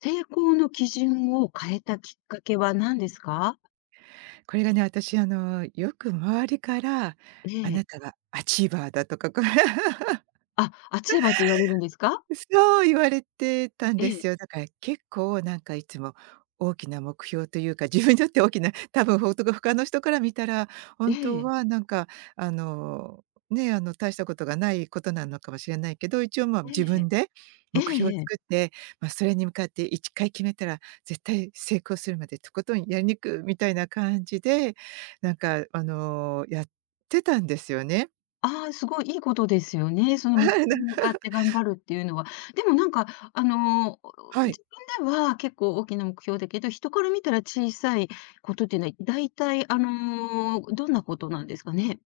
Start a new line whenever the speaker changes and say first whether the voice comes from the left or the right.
left: 成功の基準を変えたきっかけは何ですか？
right: これがね、私よく周りから、
left: え
right: あな
left: え。
right: たはアチーバーだとか、これ
left: あ、暑い場って言われるんですか？
right: そう言われてたん
left: え
right: で
left: え、
right: すよ。だから結構いつも大きな目標というか、自分にとって大きな、多分ほんとが他の人から見たら、
left: え
right: 本当
left: え、
right: はあの、ね、あの大したことがないことなのかもしれないけど、一応まあ
left: え
right: 自
left: え、
right: 分で
left: ええ
right: 目標を
left: ええ。
right: 作って、ま、それに向かって1回決めたら絶対成功するまでとことんやりにくみたいな感じで、やってたんですよね。
left: ああ、すごいいいことですよね。そ の
right: あ
left: 目標
right: な
left: に向かって頑張るっていうのは。でもなんか、あの、
right: はい。
left: 自分では結構大きな目標だけど、人から見たら小さいことっていうのは、だいたいあの、どんなことなんですかね？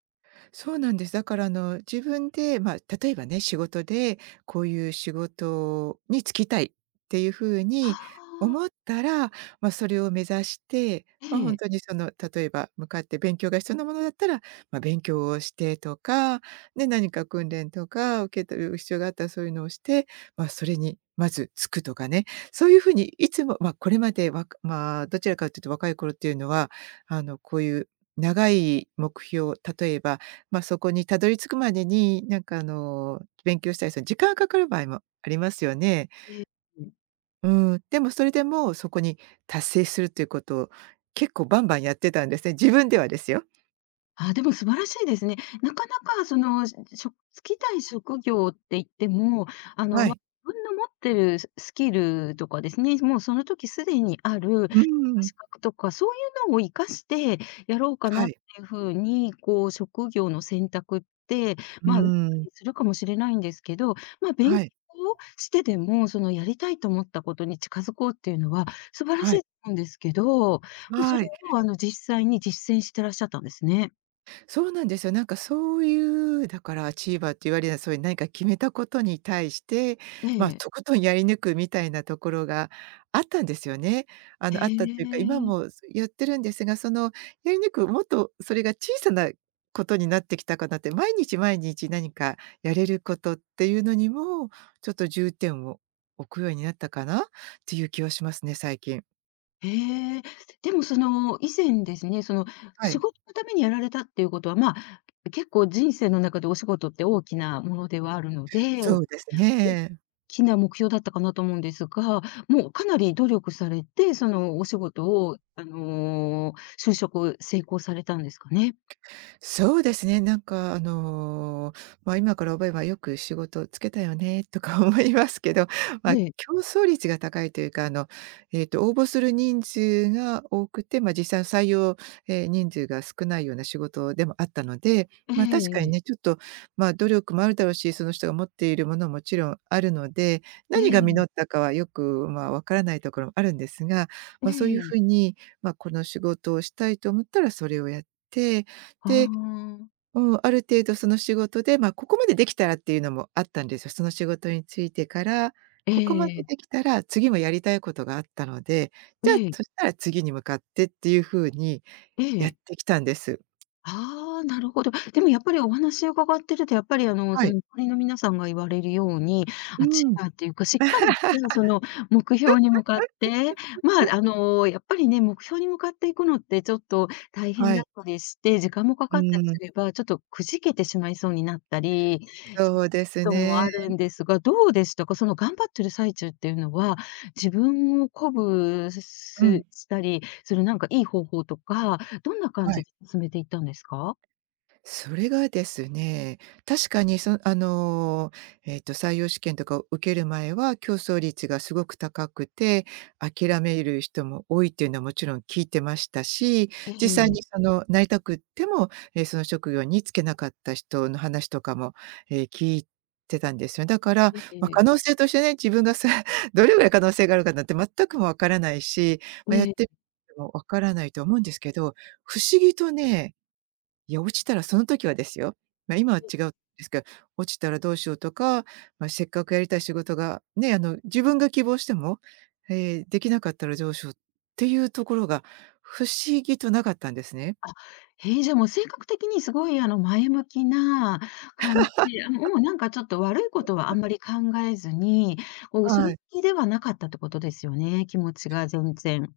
right: そうなんです。だから自分で、まあ、例えばね、仕事でこういう仕事に就きたいっていうふう
left: あ
right: に
left: あ、
right: 思ったら、まあ、それを目指して、まあ、本当にその、例えば向かって勉強が必要なものだったら、まあ、勉強をしてとか、ね、何か訓練とか受け取る必要があったらそういうのをして、まあ、それにまずつくとかね、そういうふうにいつも、まあ、これまでわかまあ、どちらかというと若い頃っていうのは、こういう長い目標、例えばまあ、そこにたどり着くまでに、勉強したり、その時間がかかる場合もありますよね。
left: ええ、ええ。
right: うん、でもそれでもそこに達成するということを、結構バンバンやってたんですね。自分ではですよ。
left: あ、でも素晴らしいですね。なかなかその、ししょ就きたい職業って言っても、あ
right: は
left: の、ま、
right: い。
left: 自分の持ってるスキルとかですね、もうその時すでにある
right: うん。
left: 資格とか、そういうのを活かしてやろうか
right: は
left: なっ
right: い。
left: ていう風に、こう職業の選択って、
right: う
left: まあ、なった
right: ん。
left: りするかもしれないんですけど、ま、勉
right: は
left: 強
right: い。
left: をしてでも、そのやりたいと思ったことに近づこうっていうのは素晴らし
right: は
left: い
right: い。
left: と思うんですけど、もうそ
right: は
left: れ
right: い。
left: をあの、実際に実践してらっしゃったんですね。
right: そうなんですよ。なんかそういう、だからアチーバーって言われるような、そういう何か決めたことに対して、
left: え
right: まあ、
left: え。
right: とことんやり抜くみたいなところがあったんですよね。あ
left: へ
right: の、あったというか、今
left: え。
right: もやってるんですが、その、やり抜く、もっとそれが小さなことになってきたかなって、毎日毎日何かやれることっていうのにも、ちょっと重点を置くようになったかなっていう気はしますね、最近。
left: へえ。でもその、以前ですね、その、
right: は
left: 仕
right: い。
left: 事のためにやられたっていうことは、まあ、結構人生の中でお仕事って大きなものではあるので、
right: そ
left: 大
right: うですね。
left: きな目標だったかなと思うんですが、もうかなり努力されて、そのお仕事を、あの、就職を成功されたんですかね？
right: そうですね、まあ、今から思えばよく仕事つけたよねとか 思いますけど、まあ、
left: ね、
right: 競争率が高いというか、えっと応募する人数が多くて、まあ、実際の採用、え、人数が少ないような仕事でもあったので、
left: え
right: まあ、確
left: え
right: かに
left: ええ。
right: ね、ちょっと、まあ、努力もあるだろうし、その人が持っているものももちろんあるので、何が実っ
left: え
right: たかはよく、まあ、わからないところもあるんですが、まあ、そういうふ
left: え
right: う
left: え
right: に、まあ、この仕事をしたいと思ったらそれをやって、
left: あ
right: で、
left: あ。
right: うん、ある程度その仕事で、まあ、ここまでできたらっていうのもあったんですよ。その仕事についてから、
left: え
right: ここまで
left: え。
right: できたら次もやりたいことがあったので、
left: え
right: じゃあ、
left: え。
right: そしたら次に向かってっていう風に
left: ええ。え
right: やっ
left: え。
right: てきたんです。
left: ああ、なるほど。でもやっぱりお話を伺ってると、やっぱりあの、
right: は
left: その、
right: い。
left: 周りの皆さんが言われるように、
right: う
left: あ、ち
right: ん。
left: らっていうか、しっかりしたその目標に向かって、まあ、あの、やっぱりね、目標に向かっていくのってちょっと大変
right: は
left: だっ
right: い。
left: たりして、時間もか
right: う
left: かったりす
right: ん、
left: れば、ちょっとくじけてしまいそうになったり、そうい
right: そ
left: う
right: うです
left: ことも
right: ね。
left: あるんですが、どうでしたか？その頑張ってる最中っていうのは、自分を鼓舞す
right: うん。
left: したりするなんかいい方法とか、どんな感
right: は
left: じ
right: い。
left: で進めていったんですか？
right: それがですね、確かにそあのー、えっと、採用試験とかを受ける前は競争率がすごく高くて、諦める人も多いっていうのはもちろん聞いてましたし、
left: え
right: 実際
left: え、
right: にその、なりたくっても、え、その職業に就けなかった人の話とかも、え、聞いてたんですよ。だから、
left: え
right: まあ、可能
left: え。
right: 性としてね、自分がさ どれぐらい可能性があるかなんて全くも分からないし、まあ、やっ
left: ええ。
right: てみても分からないと思うんですけど、不思議とね、いや、落ちたらその時はですよ。まあ、今は違うんですけど、落ちたらどうしようとか、まあ、せっかくやりたい仕事が、ね、自分が希望しても、できなかったらどうしようっていうところが不思議となかったんですね。
left: へえ、じゃあもう性格的にすごいあの前向きな感じで、あ、もうなんかちょっと悪いことはあんまり考えずに、こう後
right: は
left: ろ
right: い。
left: 向きではなかったってことですよね、気持ちが全然。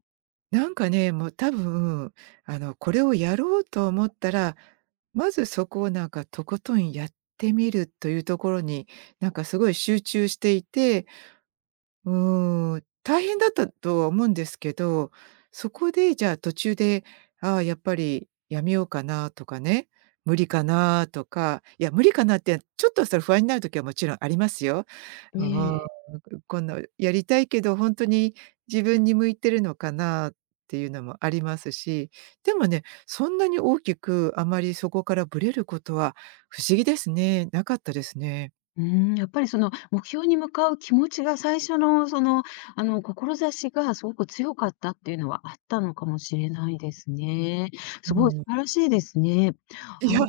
right: なんかね、もう多分、これをやろうと思ったら、まずそこをなんかとことんやってみるというところに、なんかすごい集中していてうーん、大変だったとは思うんですけど、そこでじゃあ途中で、ああ、やっぱりやめようかなとかね、無理かなとか、いや、無理かなって、ちょっとそれ不安になる時はもちろんありますよ。
left: え
right: うーん、
left: え。
right: こんなやりたいけど、本当に自分に向いてるのかなっていうのもありますし、でもね、そんなに大きくあまりそこからブレることは不思議ですね。なかったですね。
left: うーん、やっぱりその目標に向かう気持ちが最初のその、あの志がすごく強かったっていうのはあったのかもしれないですね。
right: う
left: すごい素
right: ん。
left: 晴らしいですね。
right: いや、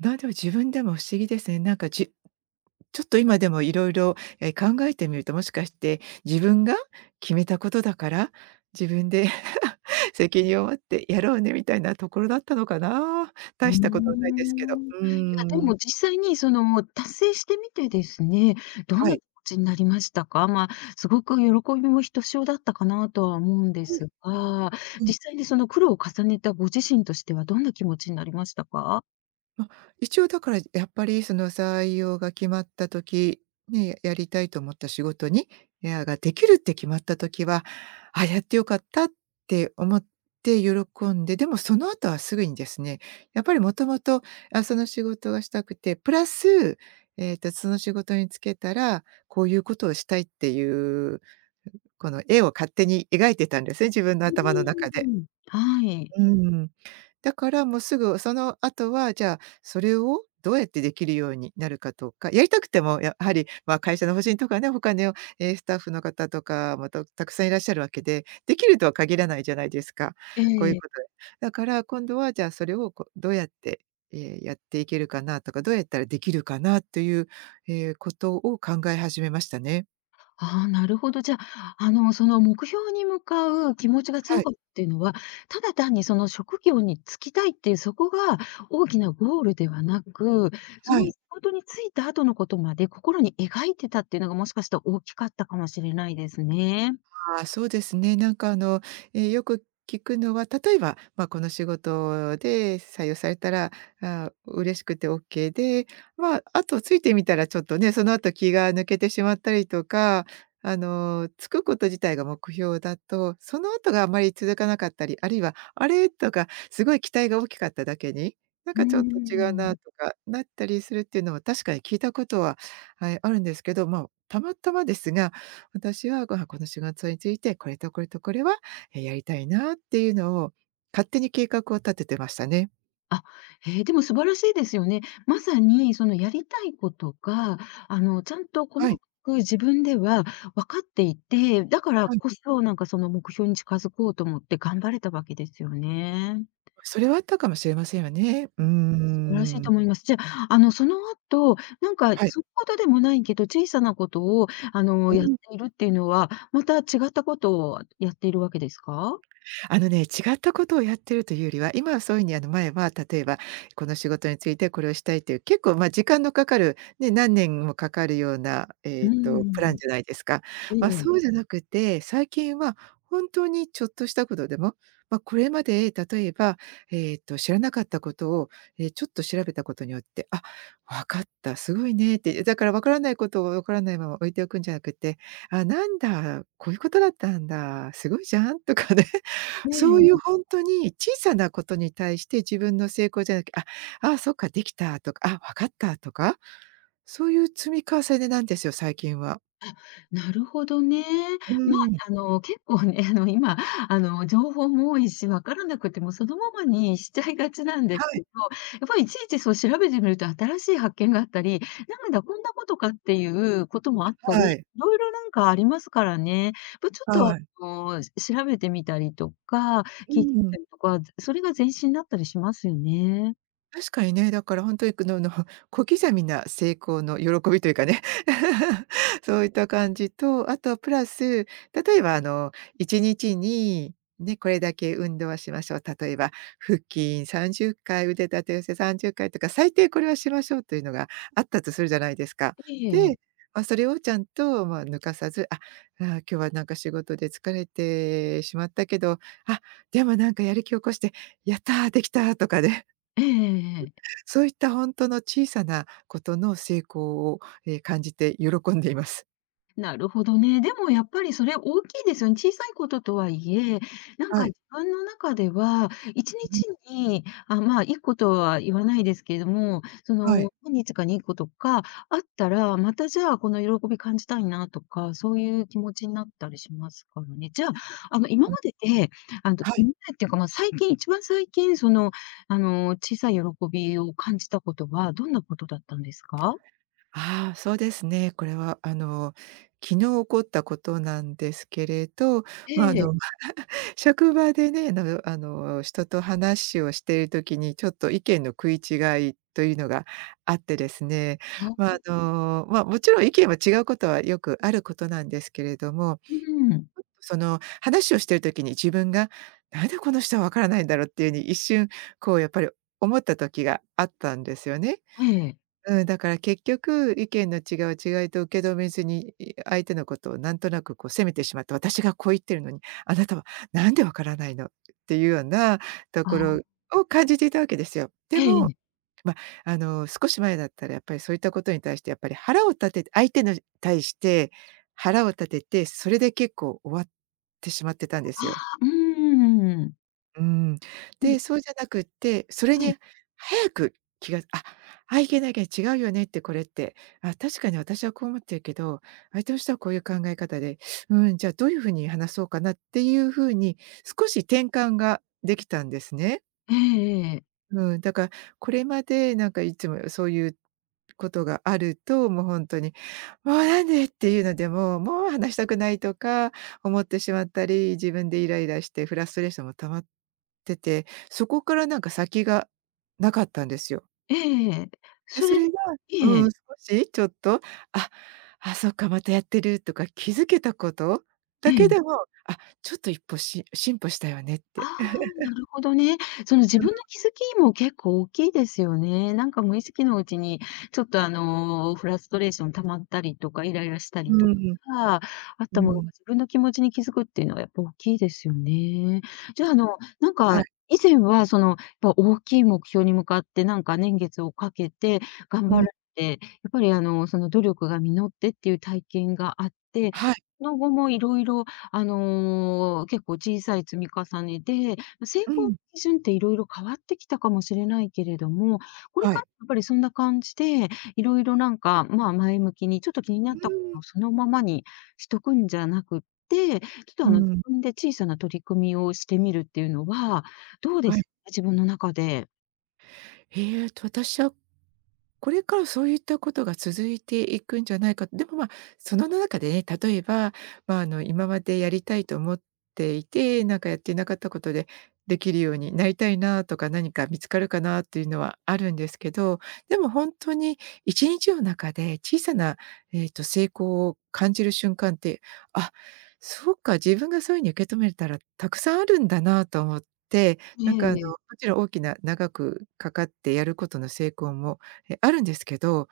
right: なんでも自分でも不思議ですね。なんかじちょっと今でもいろいろ、え、考えてみると、もしかして自分が決めたことだから、自分で 責任を持ってやろうねみたいなところだったのかな。
left: うー
right: 大したことはないですけど。
left: ん。い
right: うー
left: や、で
right: ん。
left: も実際にそのもう達成してみてですね、どん
right: は
left: な気
right: い。
left: 持ちになりましたか？まあ、すごく喜びもひとしおだったかなとは思うんで
right: うん。
left: すが、実際にその苦労を重ねたご自身としてはどんな気持ちになりましたか？
right: ま、一応だからやっぱりその採用が決まった時、ね、やりたいと思った仕事にエアができるって決まった時は、あ、やってよかったって思って喜んで、でもその後はすぐにですね、やっぱりもともと、あ、その仕事がしたくて、プラス、えっと、その仕事に就けたら、こういうことをしたいっていう、この絵を勝手に描いてたんですね、自分の
left: う
right: 頭の中で。
left: ーん。はい。
right: うん。だからもうすぐその後は、じゃあ、それをどうやってできるようになるかとか、やりたくてもやはり、まあ、会社の方針とかね、他の、スタッフの方とか、ま、たくさんいらっしゃるわけで、できるとは限らないじゃないですか。こういう
left: え
right: こと
left: え、
right: で。だから今度はじゃあそれをこう、どうやって、やっていけるかなとか、どうやったらできるかなという、ええ、ことを考え始めましたね。
left: ああ、なるほど。じゃあ、あの、その目標に向かう気持ちが
right: は
left: 強
right: い。
left: かったっていうのは、ただ単にその職業に就きたいっていう、そこが大きなゴールではなく、そ
right: は
left: の仕
right: い。
left: 事に就いた後のことまで心に描いてたっていうのが、もしかしたら大きかったかもしれないですね。
right: ああ、そうですね。え、よく聞くのは、例えば、まあ、この仕事で採用されたら、ああ、嬉しくてオッケーで、まあ、あとついてみたらちょっとね、その後気が抜けてしまったりとか、つくこと自体が目標だと、その後があまり続かなかったり、あるいは「あれ？」とか、すごい期待が大きかっただけに、なん
left: うー
right: かちょっと違うな
left: ん。
right: とかなったりするっていうのは、確かに聞いたことは、はい、あるんですけど、まあ、たまたまですが私は、この仕事について、これとこれとこれは、え、やりたいなっていうのを、勝手に計画を立ててましたね。
left: あ、へえ、でも素晴らしいですよね。まさにそのやりたいことが、あの、ちゃんと細
right: は
left: か
right: い、
left: く自分では分かっていて、だから
right: はい。
left: こそ、なんかその目標に近づこうと思って頑張れたわけですよね。
right: それはあったかもしれませんよね。うー
left: 素晴らしい
right: ん。
left: と思います。じゃあ、あの、その後、なんか、そうい
right: はい。
left: うことでもないけど、小さなことを、あ
right: う
left: の、やって
right: ん。
left: いるっていうのは、また違ったことをやっているわけですか？
right: あのね、違ったことをやってるというよりは、今はそういうふうに、前は例えば、この仕事についてこれをしたいという、結構、ま、時間のかかる、ね、何年もかかるような、え
left: う
right: っと、プラン
left: ん、
right: じゃないですか。
left: ええ、
right: そうじゃなくて、最近は本当にちょっとしたことでも、まあ、これまで例えば、知らなかったことを、ちょっと調べたことによって、あ、分かった、すごいねって。だから分からないことを分からないまま置いておくんじゃなくて、あ、なんだ、こういうことだったんだ、すごいじゃんとかね。
left: え
right: そういう
left: え。
right: 本当に小さなことに対して自分の成功じゃなく、あ、そっか、できたとか、あ、わかったとか、そういう積み重ねなんですよ、最近は。
left: なるほどね。
right: う
left: ま
right: ん。
left: あ、あの、結構ね、あの、今、あの、情報も多いし、わからなくてもそのままにしちゃいがちなんで
right: は
left: す
right: い、
left: けど、やっぱりいちいちそう調べてみると新しい発見があったり、なんだ、こんなことかっていうこともあったり、
right: はい、
left: いろいろなんかありますからね。ま、ちょっ
right: は
left: と、
right: い。
left: あの、調べてみたりとか、
right: う
left: 聞いてみ
right: ん、
left: たりとか、それが前進だったりしますよね。
right: 確かにね。だから本当にく のの小刻みな成功の喜びというかね、そういった感じと、あとプラス、例えば1日に、ね、これだけ運動はしましょう。例えば、腹筋30回、腕立て伏せ30回とか、最低これはしましょうというのがあったとするじゃないですか。
left: ええ。
right: で、まあ、それをちゃんと、まあ、抜かさず、あ、ああ今日はなんか仕事で疲れてしまったけど、あ、でもなんかやる気を起こして、やった、できたーとかね。
left: ええええ。
right: そういった本当の小さなことの成功を、感じて喜んでいます。
left: なるほどね。でもやっぱりそれ大きいですよね。小さいこととはいえ、なんか
right: は
left: 自
right: い。
left: 分の中では、1
right: うん、
left: 日にちに、あ、まあ、1個とは言わないですけれども、そ
right: はい。
left: の、何日かに1個とかあったら、またじゃあ、この喜び感じたいなとか、そういう気持ちになったりしますからね。じゃあ、あの、今
right: うん、
left: までで、あの、
right: はい。
left: 今までっていうか、まあ、最近、一番最近、その、あの、小さい喜びを感じたことは、どんなことだったんですか？
right: ああ、そうですね。これは昨日起こったことなんですけれど、まあ、あ
left: え
right: の、
left: え。
right: うん、 職場でね、あの、人と話をしているときにちょっと意見の食い違いというのがあってですね、ま
left: あ、
right: あ、あの、まあ、もちろん意見は違うことはよくあることなんですけれども、
left: うん。
right: その話をしてる時に自分が「なんでこの人はわからないんだろう」っていうふうに一瞬こうやっぱり思った時があったんですよね。
left: ええ。
right: うん、だから結局意見の違いと受け止めずに、相手のことをなんとなくこう責めてしまって「私がこう言ってるのに、あなたはなんでわからないの」っていうようなと
left: あ
right: ころ
left: あ、
right: を感じていたわけですよ。で
left: えええ
right: も
left: え。
right: あの、少し前だったらやっぱりそういったことに対してやっぱり腹を立てて、相手の対して腹を立てて、それで結構終わってしまってたんで
left: あ
right: すよ。
left: あ、うーん。
right: うん。
left: う
right: で、
left: ん、
right: そうじゃなくって、それ
left: はい。
right: に早く気が、「あ、あ、いけない、いけない、違うよねってこれ」って。「あ、確かに私はこう思ってるけど、相手の人はこういう考え方で、うん、じゃあどういう風に話そうかな」っていう風に少し転換ができたんですね。
left: ええええええ。
right: うん、だからこれまでなんかいつもそういうことがあると、もう本当に「もうなんで」っていうので、ももう話したくないとか思ってしまったり、自分でイライラしてフラストレーションも溜まってて、そこからなんか先がなかったんですよ。
left: ええええ。
right: で、
left: それ
right: それが
left: え
right: うん、
left: え、
right: ちょっと、あ、あ、そっか、またやってるとか気づけたこと
left: え
right: だけ
left: え。
right: でも、あ、ちょっと一歩進歩したよねっ
left: あ
right: て。
left: あ、なるほどね。その自分の気づきも結構大きいですよね。なんか無意識のうちに、ちょっとあの、フラストレーション溜まったりとか、イライラした
right: う
left: りと
right: ん、
left: か、
right: うん、
left: あっ
right: う
left: たもの
right: ん、
left: が自分の気持ちに気づくっていうのはやっぱ大きいですよね。じゃあ、あの、なん
right: はい、
left: か以前はその、やっぱ大きい目標に向かって、なんか年月をかけて頑
right: う
left: 張ら
right: ん、
left: れて、やっぱりあの、その努力が実ってっていう体験があって、
right: はい、
left: その後もいろいろあの、結構小さい積み重ねで、成
right: う
left: 功の
right: ん。
left: 基準っていろいろ変わってきたかもしれないけれども、これ
right: は
left: から
right: い。
left: やっぱりそんな感じで、いろいろなんか、まあ、前向きに、ちょっと気にな
right: う
left: ったこ
right: ー
left: と
right: ん。
left: をそのままにしとくんじゃなくって、ちょっと
right: う
left: あの、自
right: ーん。
left: 分で小さな取り組みをしてみるっていうのはどうで
right: はい。
left: すか？自分の中で。
right: 私はこれからそういったことが続いていくんじゃないか。でも、まあ、その中でね、例えば、まあ、あの、今までやりたいと思っていて、なんかやっていなかったことでできるようになりたいなとか、何か見つかるかなっていうのはあるんですけど、でも本当に1日の中で小さな、成功を感じる瞬間って、あ、そうか、自分がそういうふうに受け止めたらたくさんあるんだなと思って、
left: え
right: なんか、あの、も
left: え。
right: ちろん大きな長くかかってやることの成功もあるんですけど、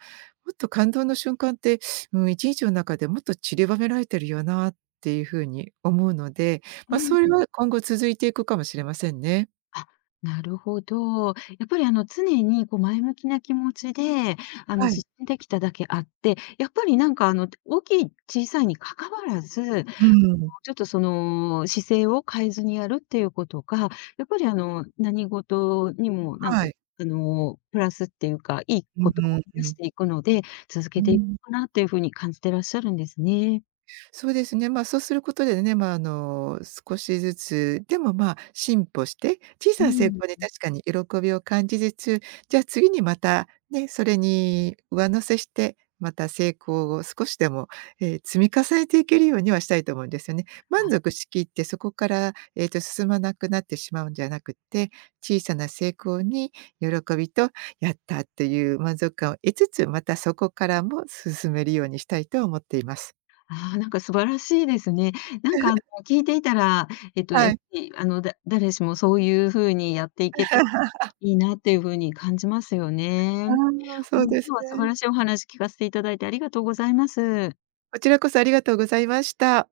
right: もっと感動の瞬間って、うん、1日の中でもっと散りばめられてるよなっていう風に思うので、
left: え
right: まあ、それ
left: え。
right: は今後続いていくかもしれませんね。
left: あ、なるほど。やっぱりあの常にこう前向きな気持ちで、あの
right: はい。
left: 進んできただけあって、やっぱりなんかあの大きい小さいにかかわらず、
right: うん。
left: ちょっとその姿勢を変えずにやるっていうことが、やっぱりあの何事にもなん
right: は
left: か
right: い。
left: あのプラスっていうか、いい
right: う
left: ことを
right: ん、
left: 生み
right: う
left: 出し
right: ん。
left: ていくので、続
right: う
left: けていく
right: ん。
left: かなっていうふうに感じてらっしゃるんですね。
right: そうですね。まあ、そうすることでね、まあ、あの、少しずつ、でも、まあ、進歩して、小
left: う
right: さな成
left: ん。
right: 功に確かに喜びを感じつつ、じゃあ次にまたね、それに上乗せして、また成功を少しでも、積み重ねていけるようにはしたいと思うんですよね。満足しきってそこから、進まなくなってしまうんじゃなくって、小さな成功に喜びと、やったっていう満足感を得つつ、またそこからも進めるようにしたいと思っています。
left: ああ、なんか素晴らしいですね。なんかあの、聞いていたら、えっと、
right: は
left: やっぱ
right: い。
left: りあの、誰しもそういう風にやっていけたら いいなっていう風に感じますよね。
right: あ
left: うん、
right: あ、そう
left: 今
right: で
left: 日
right: す
left: は素晴
right: ね。
left: らしいお話聞かせていただいてありがとうございます。
right: こちらこそありがとうございました。